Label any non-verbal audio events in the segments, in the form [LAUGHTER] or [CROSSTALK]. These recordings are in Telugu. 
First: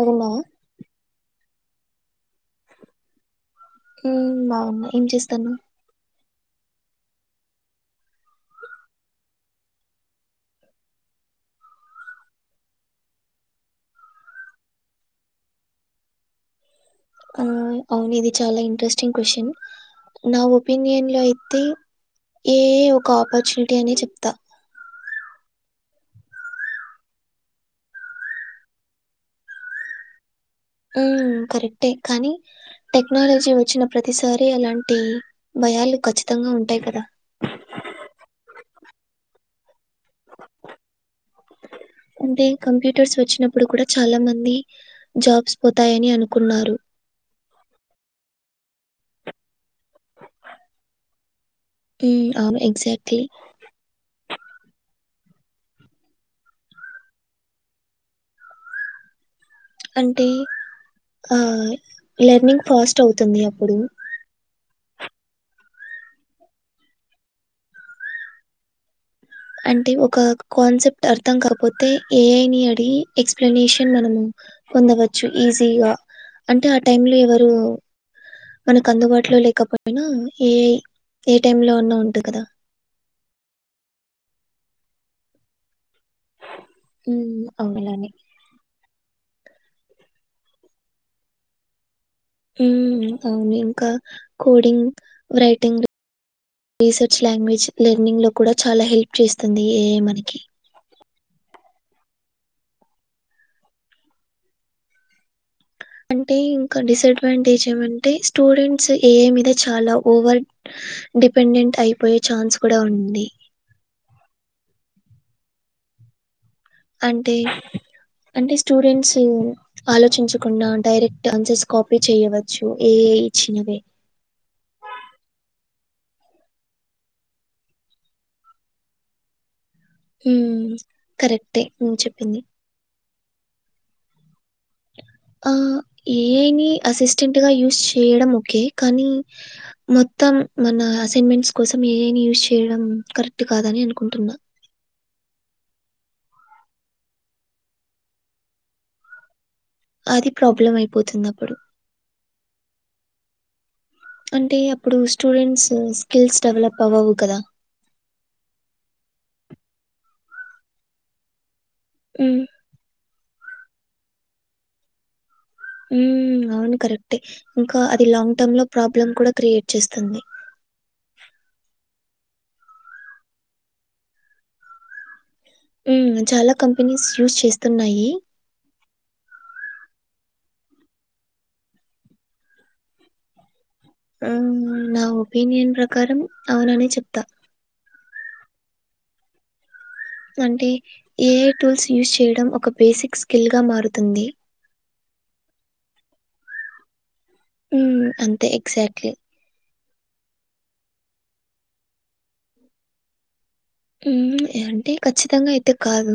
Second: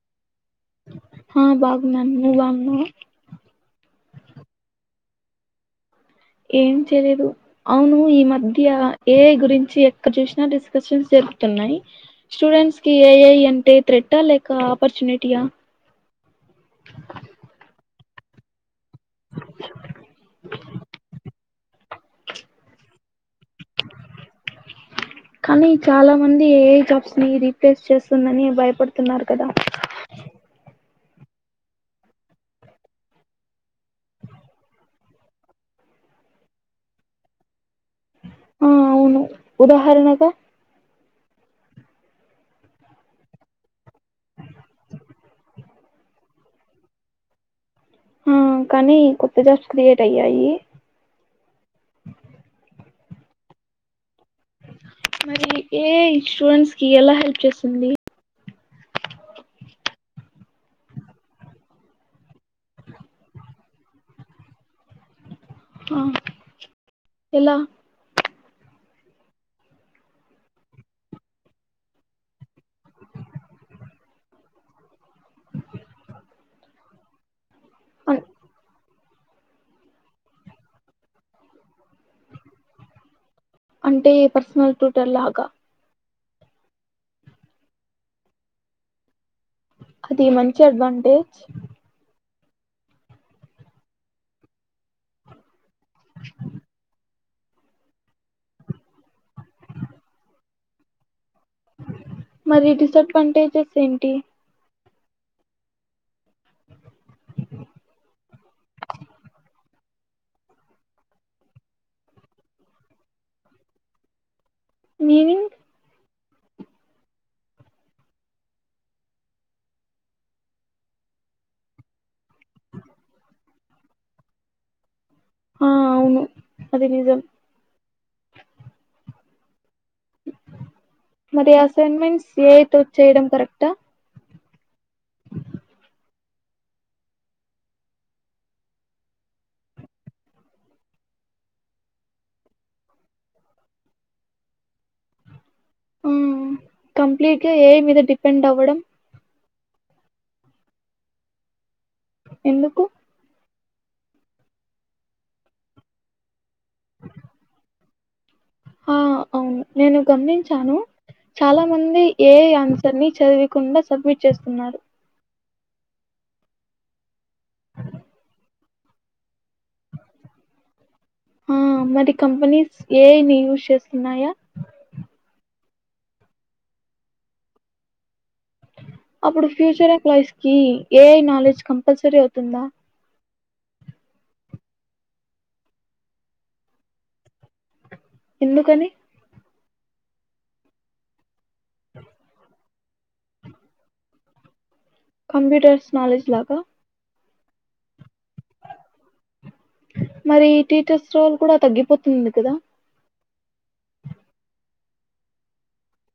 అవునా ఆ బాగున్నాను నువ్వు బాగున్నావా ఉ బాగున్నా ఏం చేస్తాన్నావ్ ఏం చేలేదు అవును ఈ మధ్య ఏఐ గురించి ఎక్కడ చూసినా డిస్కషన్స్ జర్ తున్నాయి స్టూడెంట్స్ కి ఏఐ అంటే థ్రెట్టా లేక ఆపర్చునిటీయా. ఆ అవును ఇది చాలా ఇంట్రెస్ట్ ఇంటరెస్టింగ్ కొషన్ నా ఒపీనియన్ లో అయితే ఏఐ ఒక ఆపర్చునిటీ అని చెప్తా కానీ చాలా మంది ఏఐ జాబ్స్ ని రీప్లేస్ చేస్తుందని భయపడుతున్నారు కదా. ఉ కరెక్టే కానీ టెక్నాలజీ వచ్చిన ప్రతిసారి అలాంటి భయాలు ఖచ్చితంగా ఉంటాయి కదా. [INAUDIBLE] ఆ అవును ఉదాహరణగా అంటే కంప్యూటర్స్ వచ్చినప్పుడు కూడా చాలా మంది జాబ్స్ పోతాయని అనుకున్నారు ఆ కానీ కొత్త జాబ్స్ క్రియేట్ అయ్యాయి ఉ అవును ఎక్జాక్ట్లీ మరి ఏఐ స్టూడెంట్స్ కి ఎలా హెల్ప్ చేస్తుంది. అంటే ఆ లెర్నింగ్ ఫాస్ట్ అవుతుంది అప్పుడు ఆ ఎలా అంటే ఒక కాన్సెప్ట్ అర్థం కాకపోతే ఏఐ ని అడ్ గి ఎక్స్ప్లనేషన్ మనము పొందవచ్ చ్చు ఈజీగా అంటే ఆ టైమ్ లో ఎవరు అన్- మన అందుబా ట్లో లేకపోయినా ఏఐ ఏ టైమ్ లో అయినా ఉంటుంది కదా. అంటే పర్సనల్ టుటర్ లాగా ఉ అవులానే అది మంచి అడ్వాంటేజ్ ఉ అవును ఇంకా coding writing reset language learning లో కూడా చాలా హెల్ప్ చేస్తుంది ఏఐ మనకి. మరి డిసడ్వాంటేజెస్ ఏంటి [INAUDIBLE] అంటే ఇంకా డిసడ్వాంటేజ్ ఏమంటే స్టూడెంట్స్ ఏఐ మీద చాలా ఓవర్ డిపెండెంట్ అయిపోయే ఛాన్స్ కూడా ఉంది మీనింగ్ అంటే అంటే స్టూడెంట్స్ ఆలోచించకుండా డైరెక్ట్ ఆన్సర్స్ కాపీ చేయవచ్చు ఏ ఐ ఇచ్చినవే ఆ అవును అది నిజం హ్మ్. మరి కరెక్టే నువ్వు అసైన్మెంట్స్ చెప్పింది. ఏ ఐ తో చేయడం కరెక్టా ఆ ఏ ఐ ని అసిస్టెంట్ గా యూస్ చేయడం ఓకే కానీ మొత్తం మన అసైన్మెంట్స్ కోసం ఏ ఐ ని యూజ్ చేయడం కరెక్ట్ కాదని అనుకుంటున్నా ఆ కంప్లీట్గా ఏ ఐ మీద డిపెండ్ అవ్వడం అది ప్రాబ్లం అయిపోతుంది అప్పుడు ఎందుకు అంటే అప్పుడు స్టూడెంట్స్ స్కిల్స్ డెవలప్ అవ్వవు కదా ఆ అవును నేను గమనించాను చాలా మంది ఏ హ్మ్. ఐ ఆన్సర్ ని చదివి కుండా సబ్మిట్ చేస్తున్నారు ఉ అవును కరెక్టే ఇంకా అది లాంగ్ టర్మ్ లో ప్రాబ్లమ్ కూడా క్రియేట్ చేస్తుంది ఆ మరి కంపెనీస్ ఏ ఐ ని యూస్ చేస్తున్నాయా ఉ చాలా కంపెనీస్ యూస్ చేస్తున్నాయి అప్పుడు ఫ్యూచర్ ఎంప్లాయిస్ కి ఏ ఐ నాలెడ్జ్ కంపల్సరీ అవుతుందా ఆ నా ఒపీనియన్ ప్రకారం అవుననే చెప్తా ఎందుకని అంటే ఏ ఐ టూల్స్ యూజ్ చేయడం ఒక బేసిక్ స్కిల్ గా మారుతుంది కంప్యూటర్స్ నాలెడ్జ్ లాగా ఉ అంతే ఎక్జాక్ట్లీ మరి టీచర్స్ రోల్ కూడా తగ్గిపోతుంది కదా ఉ అంటే ఖచ్చితంగా అయితే కాదు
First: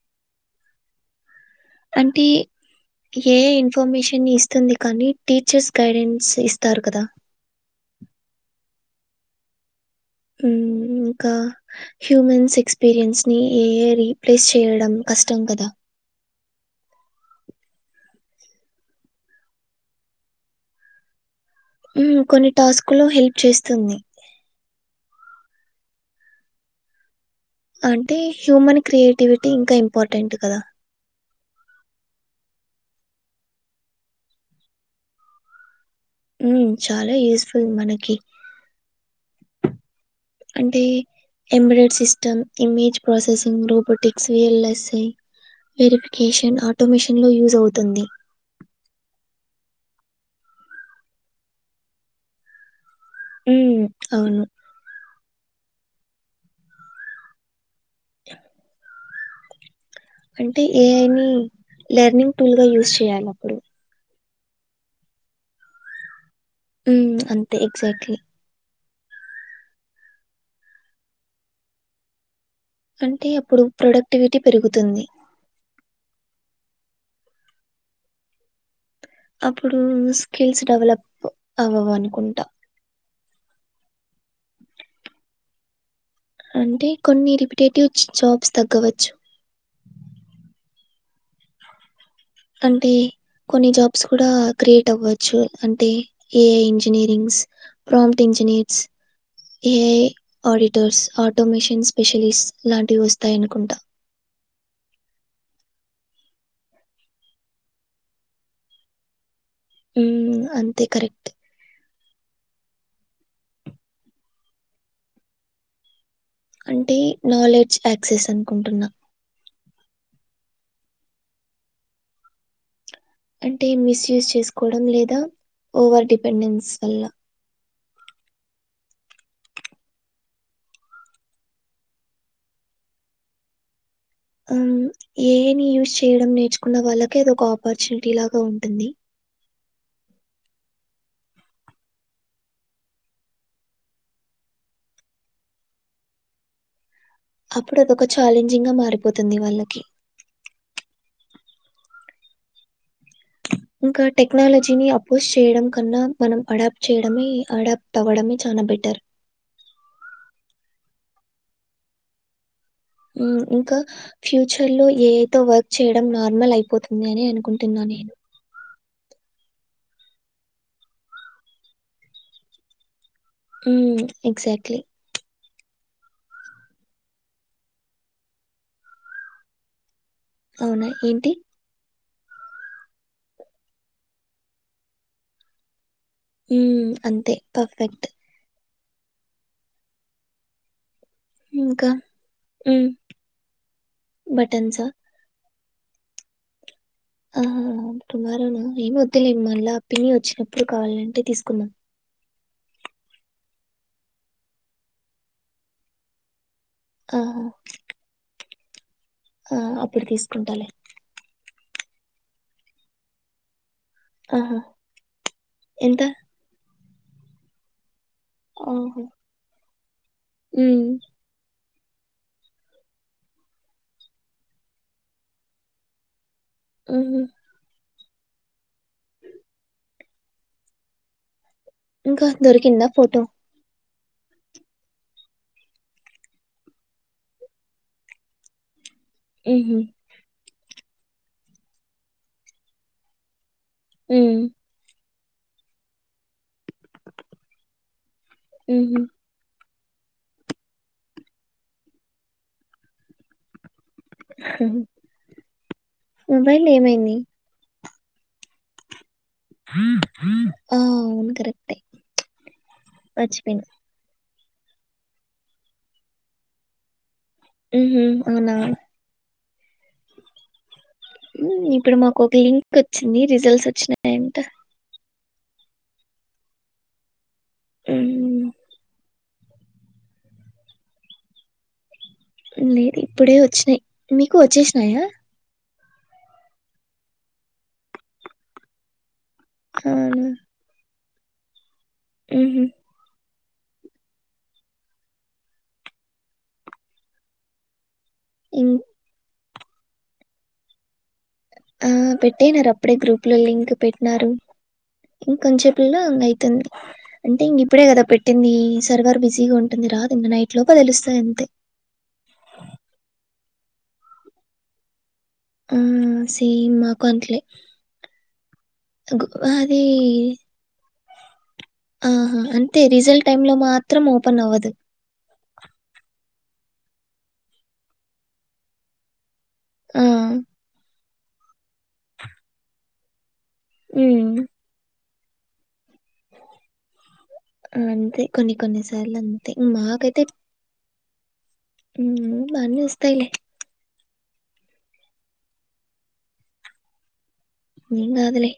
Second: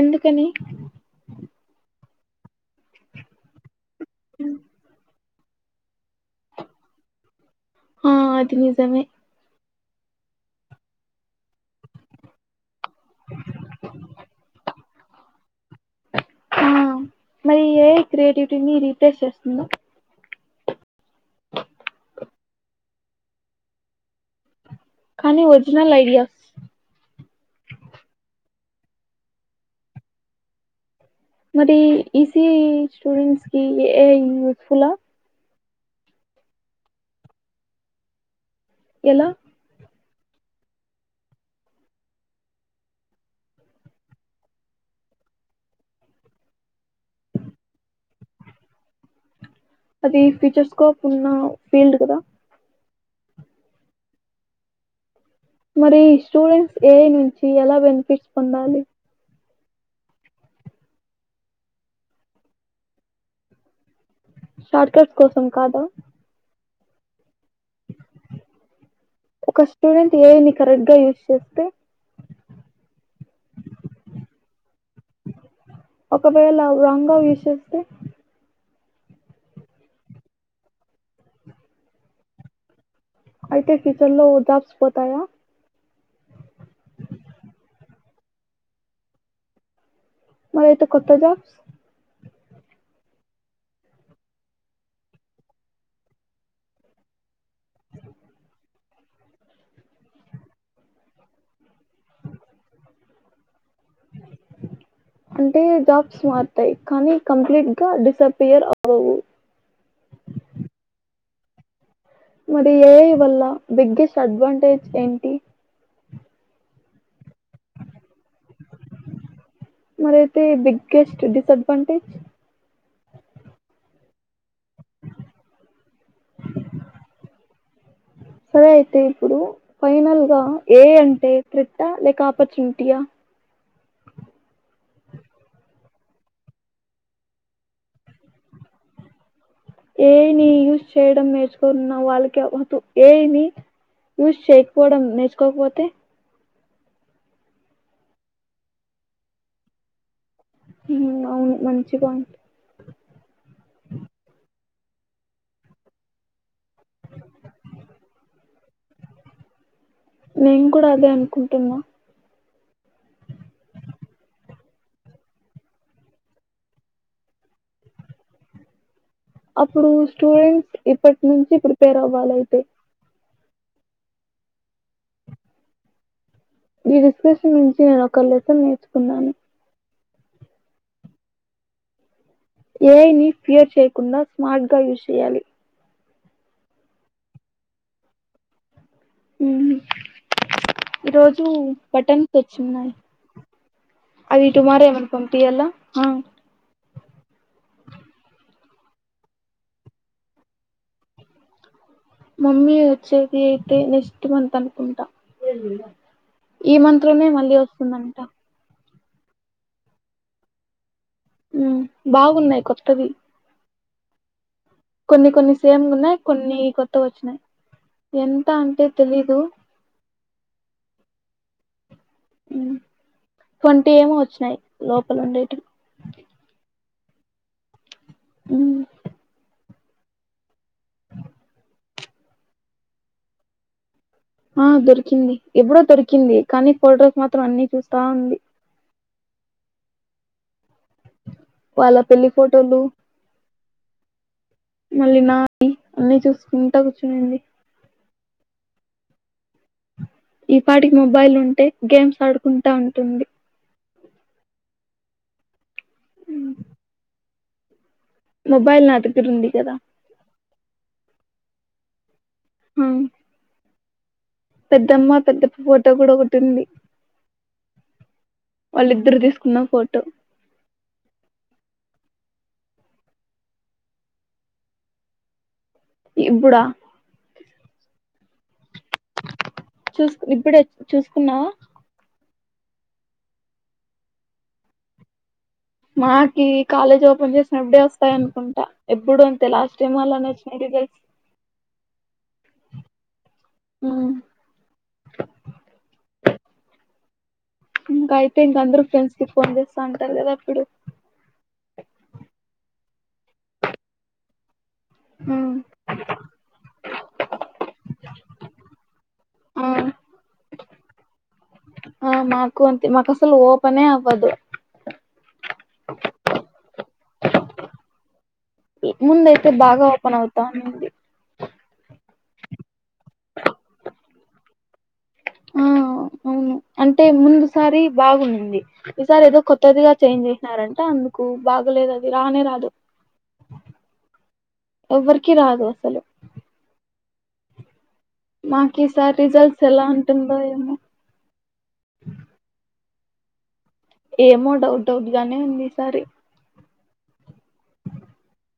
ఎందుకని అంటే ఏ ఐ ఇన్ఫర్మేషన్ని ఇస్తుంది కానీ టీచర్స్ గైడెన్స్ ఇస్తారు కదా హ అది నిజమే ఉ ఇంకా హ్యూమన్స్ ఎక్స్పీరియన్స్ ని ఏ ఐ రీప్లేస్ చేయడం కష్టం కదా ఆ మరి ఏ ఐ క్రియేటివిటిని రీప్లేస్ చేస్తుందా ఉ కొన్ని టాస్కుల్లో హెల్ప్ చేస్తుంది కానీ ఒరిజినల్ ఐడియాస్ అంటే హ్యూమన్ క్రియేటివిటి ఇంకా ఇంపార్టెంట్ కదా మరి ఈ సీ ఈ స్టూడెంట్స్ కి ఏ ఐ యూస్ ఫుల్ల ఉ చాలా యూస్ఫుల్ మనకి ఎలా అంటే embedded system image processing robotics VLSI verification automation లో యూజ్ అవుతుంది అది ఫీచర్స్కోప్ ఉన్న ఫీల్డ్ కదా ఉ అవును మరి స్టూడెంట్స్ ఏ నుంచి ఎలా బెనిఫిట్స్ పొందాలి అంటే ఏఐని లెర్నింగ్ టూల్ గా యూస్్ చేయాలి అప్పుడు షార్ట్కట్ కోసం కాదా హమ్ అంతే ఎగ్జాక్ట్లీ ఒక స్టూడెంట్ ఏని కరెక్ట్గా యూస్ చేస్తే అంటే అప్పుడు ప్రొడక్టివిటీ పెరుగుతుంది ఒకవేళ రాంగ్ గా యూస్ చేస్తే అప్పుడు స్కిల్స్ డెవలప్ అవ్వవు అనుకుంటా అయితే ఫ్యచర్ లో జాబ్స్ పోతాయా అంటే కొన్ని రరిపిటేటివ్ జాబ్స్ తగ్గవచ్చు మరి ఏయితే కొత్త జాబ్స్ అంటే కొన్ని జాబ్స్ కూడా క్రియేట్ అవ్వచ్చు అంటే AI engineerings prompt engineers AI auditors automation specialists లాంటివి వస్తాయనుకుంటా అంటే జాబ్స్ మారతాయి కానీ కంప్లీట్ గా డిసపీయర్ అవవు ఉ అంతే కరెక్ట్ మరి ఏఐ వల్ల బిగ్గెస్ట్ అడ్వాంటేజ్ ఏంటి అంటే నాలెడ్జ్ యాక్సెస్ అనుకుంటున్నా మరియితే బిగ్గెస్ట్ డిసడ్వాన్ంటేజ్ అంటే మిస్యూస్ చేసుకోవడం లేదా ఓవర్ డిపెండెన్స్ వల్ల సరే అయితే ఇప్పుడు ఫైనల్ గా ఏ అంటే క్రిట్ లేక ఆపర్చునిటీయా ఆ ఏని యూజ్ చేయడం నేర్చుకున్న వాళ్ళకే అది ఒక ఆపర్చునిటీ లాగా ఉంటుంది ఏయిని యూజ చేయడం నేర్చుకుంటున్నా వాళ్ళకి ఏయిని యూస్ చేయకపోవడం నేర్చుకోకపోతే అప్పుడు అదొక ఛాలెంజింగ్ గా మారిపోతుంది వాళ్ళకి అవును మంచి పాయింట్ ఇంకా టెక్నాలజీని అపోస్్ చేయడం కన్నా మనం అడాప్ట్ చేయడమే అడాప్ట్ అవ్వడమే చాల బెటర్ నేను కూడా అదే అనుకుంటున్నా ఇంకా ఫ్యూచర్ లో ఏద వర్క్ చేయడం నార్మల్ అయిపోతుంది అని అనుకుంటున్నాను నేను అప్పుడు స్టూడెంట్స్ ఇప్పటి నుంచి ప్రిపేర్ అవ్వాలయితే హమ్ ఎక్జాక్ట్లీ ఈ డిస్క్రిప్షన్ నుంచి నేను ఒక లెసన్ నేర్చుకున్నాను అవునా ఏంటి ఏఐని ఫియర్ చేయకుండా స్మార్ట్గా యూజ్ చేయాలి ఉ అంతే పర్ఫెక్ట్ అ ఈ రోజు ఇంకా? పటన్స్ హ్మ్. వచ్చిన్నాయి అవి టుమారే బటన్సా? ఏమనా పంపియల్లా ఆ ఆ టుమారోనా ఏం వద్దులేం మళ్ళా పిన్ని వచ్చినప్పుడు కావాలంటే తీస్కుందాం. మమ్మీ వచ్చేది అయితే నెక్స్ట్ మంత్ అనుకుంట ఈ మంత్లోనే ఆహా! మళ్ళీ వస్తుందంట. ఆ అప్పుడు తీస్కుంటాలె. మ్ బాగున్నయి కొత్తవి అహా కొన్ని కొన్ని సేమ్ ఉన్నాయి కొన్ని కొత్తవ్ వచ్చినయి ఎంత అంటే ఆహా! తెలీదు. హ్మ్. మ్ ట్వంటీ ఏమో వచ్చినయి లోపలుండేటి ఉ హ్ మ్ ఇంకా దొరికిందా ఫోటో ఆ దొరికింది. ఎప్పుడో దొరికింది కానీ ఫొటోస్ మాత్రం అన్ని చూస్తా ఉంది. మ్ హ్ వాళ్ళ పెళ్లి ఫోటోలు మ్ మళ్ళీ నాయి అన్నీ చూసుకుంటా కూర్చునింది. మ్ ఈ పాటికి మొబైల్ ఉంటే గేమ్స్ ఆడుకుంటా ఉంటుంది. మొబైల్ ఏమైంది? మొబైల్ నా ద అవున్ కరెక్టే ఆ మర్చిపోయిన పెద్దమ్మ పెద్దప్ ఫోటో కూడా ఒకటుంది. మ్ హ్ అవునా కున్న ఫోటో ఇప్పుడు మాక్ ఒక లింక్ వచ్చింది రిజల్ట్స్ వచ్చినాయంట. ఇప్పుడ? మ్ చూస్ ఇప్పుడే చూస్కున్నావా? లేదు ఇప్పుడే వచ్చినయి మీకు వచ్చేసినాయా? మాకి కాలేజ్ ఓపెన్ చేసినప్పుడే వస్తాయనుకుంట ఎప్పుడు టే లాస్ట్ టైమ్ అలానే వచ్చిన రిజల్ట్స్ మ్ హ్ ఆ ఇంకా అయితే ఇంక ఇం అందరు ఫ్రెండ్స్కి ఫోన్ చేస్తా ఉంటారు కదా అప్పుడు ఆ పెట్టినార్ అప్పుడే గ్రూప్లో లింక్ పెట్టినారు. ఇంకొన్ చేపుల్లో అయితుంది. అంటే ఇంక ఇప్పుడే కదా పెట్టిందీ సర్వర్ ఆ బిజీగుంటుంది రాదు ఇంకా నైట్లోప తెలుస్తదంతే ఆ మాకు అంతే మాకసల్ ఓపనే అవ్వదు. ఆ సేమ్ మాకు అంతే గు ముందయితే ఆదీ బాగా ఓపెన్ అవుతా ఉంది ఆహా అంతే రిజల్ట్ టైమ్లో మాత్రం ఓపెన్ అవ్వదు. ఆ అవును అంటే ముందుసారి బాగుంనుంది. ఈసారి ఏదో కొత్తదిగ ఆ చేంజ్ చేసినారంట అందు కో బాగలేదు అది రానే రాదు హ్మ్ ఎవ్వరికి రాదు అసలు అంతే కొన్ని మాకు కొన్ని ఈసారి సార్లు అంతే రిజల్ట్స్ ఎలా మాకైతే ఉంటుందో ఏమో ఉ బానే వస్తాయిలే ఏమో డౌట్ డౌట్ గానే ఉంది ఈ సారి ఎం కాదులే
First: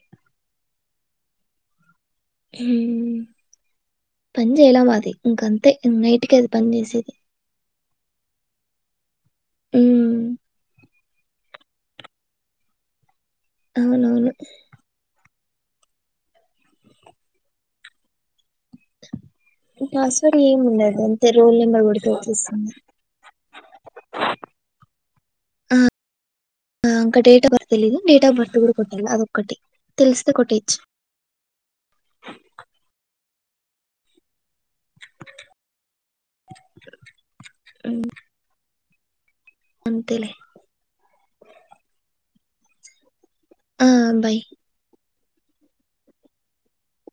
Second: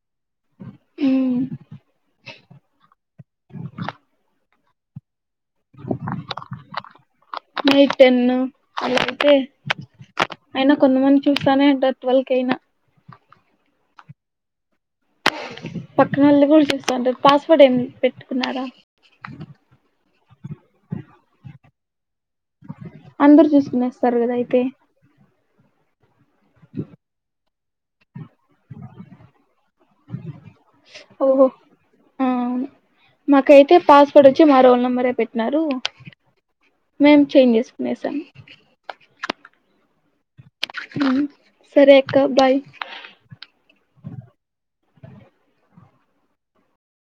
ఇహ్మ్ ఇహ్మ్ పని చేయలా మాది ఇంకంతే నైట్కే అది పని చేసేది నైట్ టెన్ అలా అయితే హ్మ్. అయినా కొంతమంది చూస్తానే ఉంటారు ట్వల్ కేయినా అవునవును పక్కన వాళ్ళ కూడా చూస్తుంటారు పాస్వర్డ్ ఏం పెట్టుకున్నారా. పాస్వర్డ్ ఏం ఉండదు అంతే రోల్ నెంబర్ కూడా అందరు చూసుకునేస్తారు కద అయితే ఆ అంకా డేట్ ఆఫ్ బర్త్ తెదు డేట్ ఆఫ్ బర్త్ అ కూడా కొట్టాలి అదొక్కటి తెలిస్తే కొట్టెయొచ్చు ఓహో ఆ అవును మాకైతే పాస్పోర్ట్ వచ్చి మరోనా నెంబరే పెట్టినారు మేం చేంజ్ చేసుకునేసాం. అంతలే హ్మ్ సరే అక్క బాయ్ ఆ బాయ్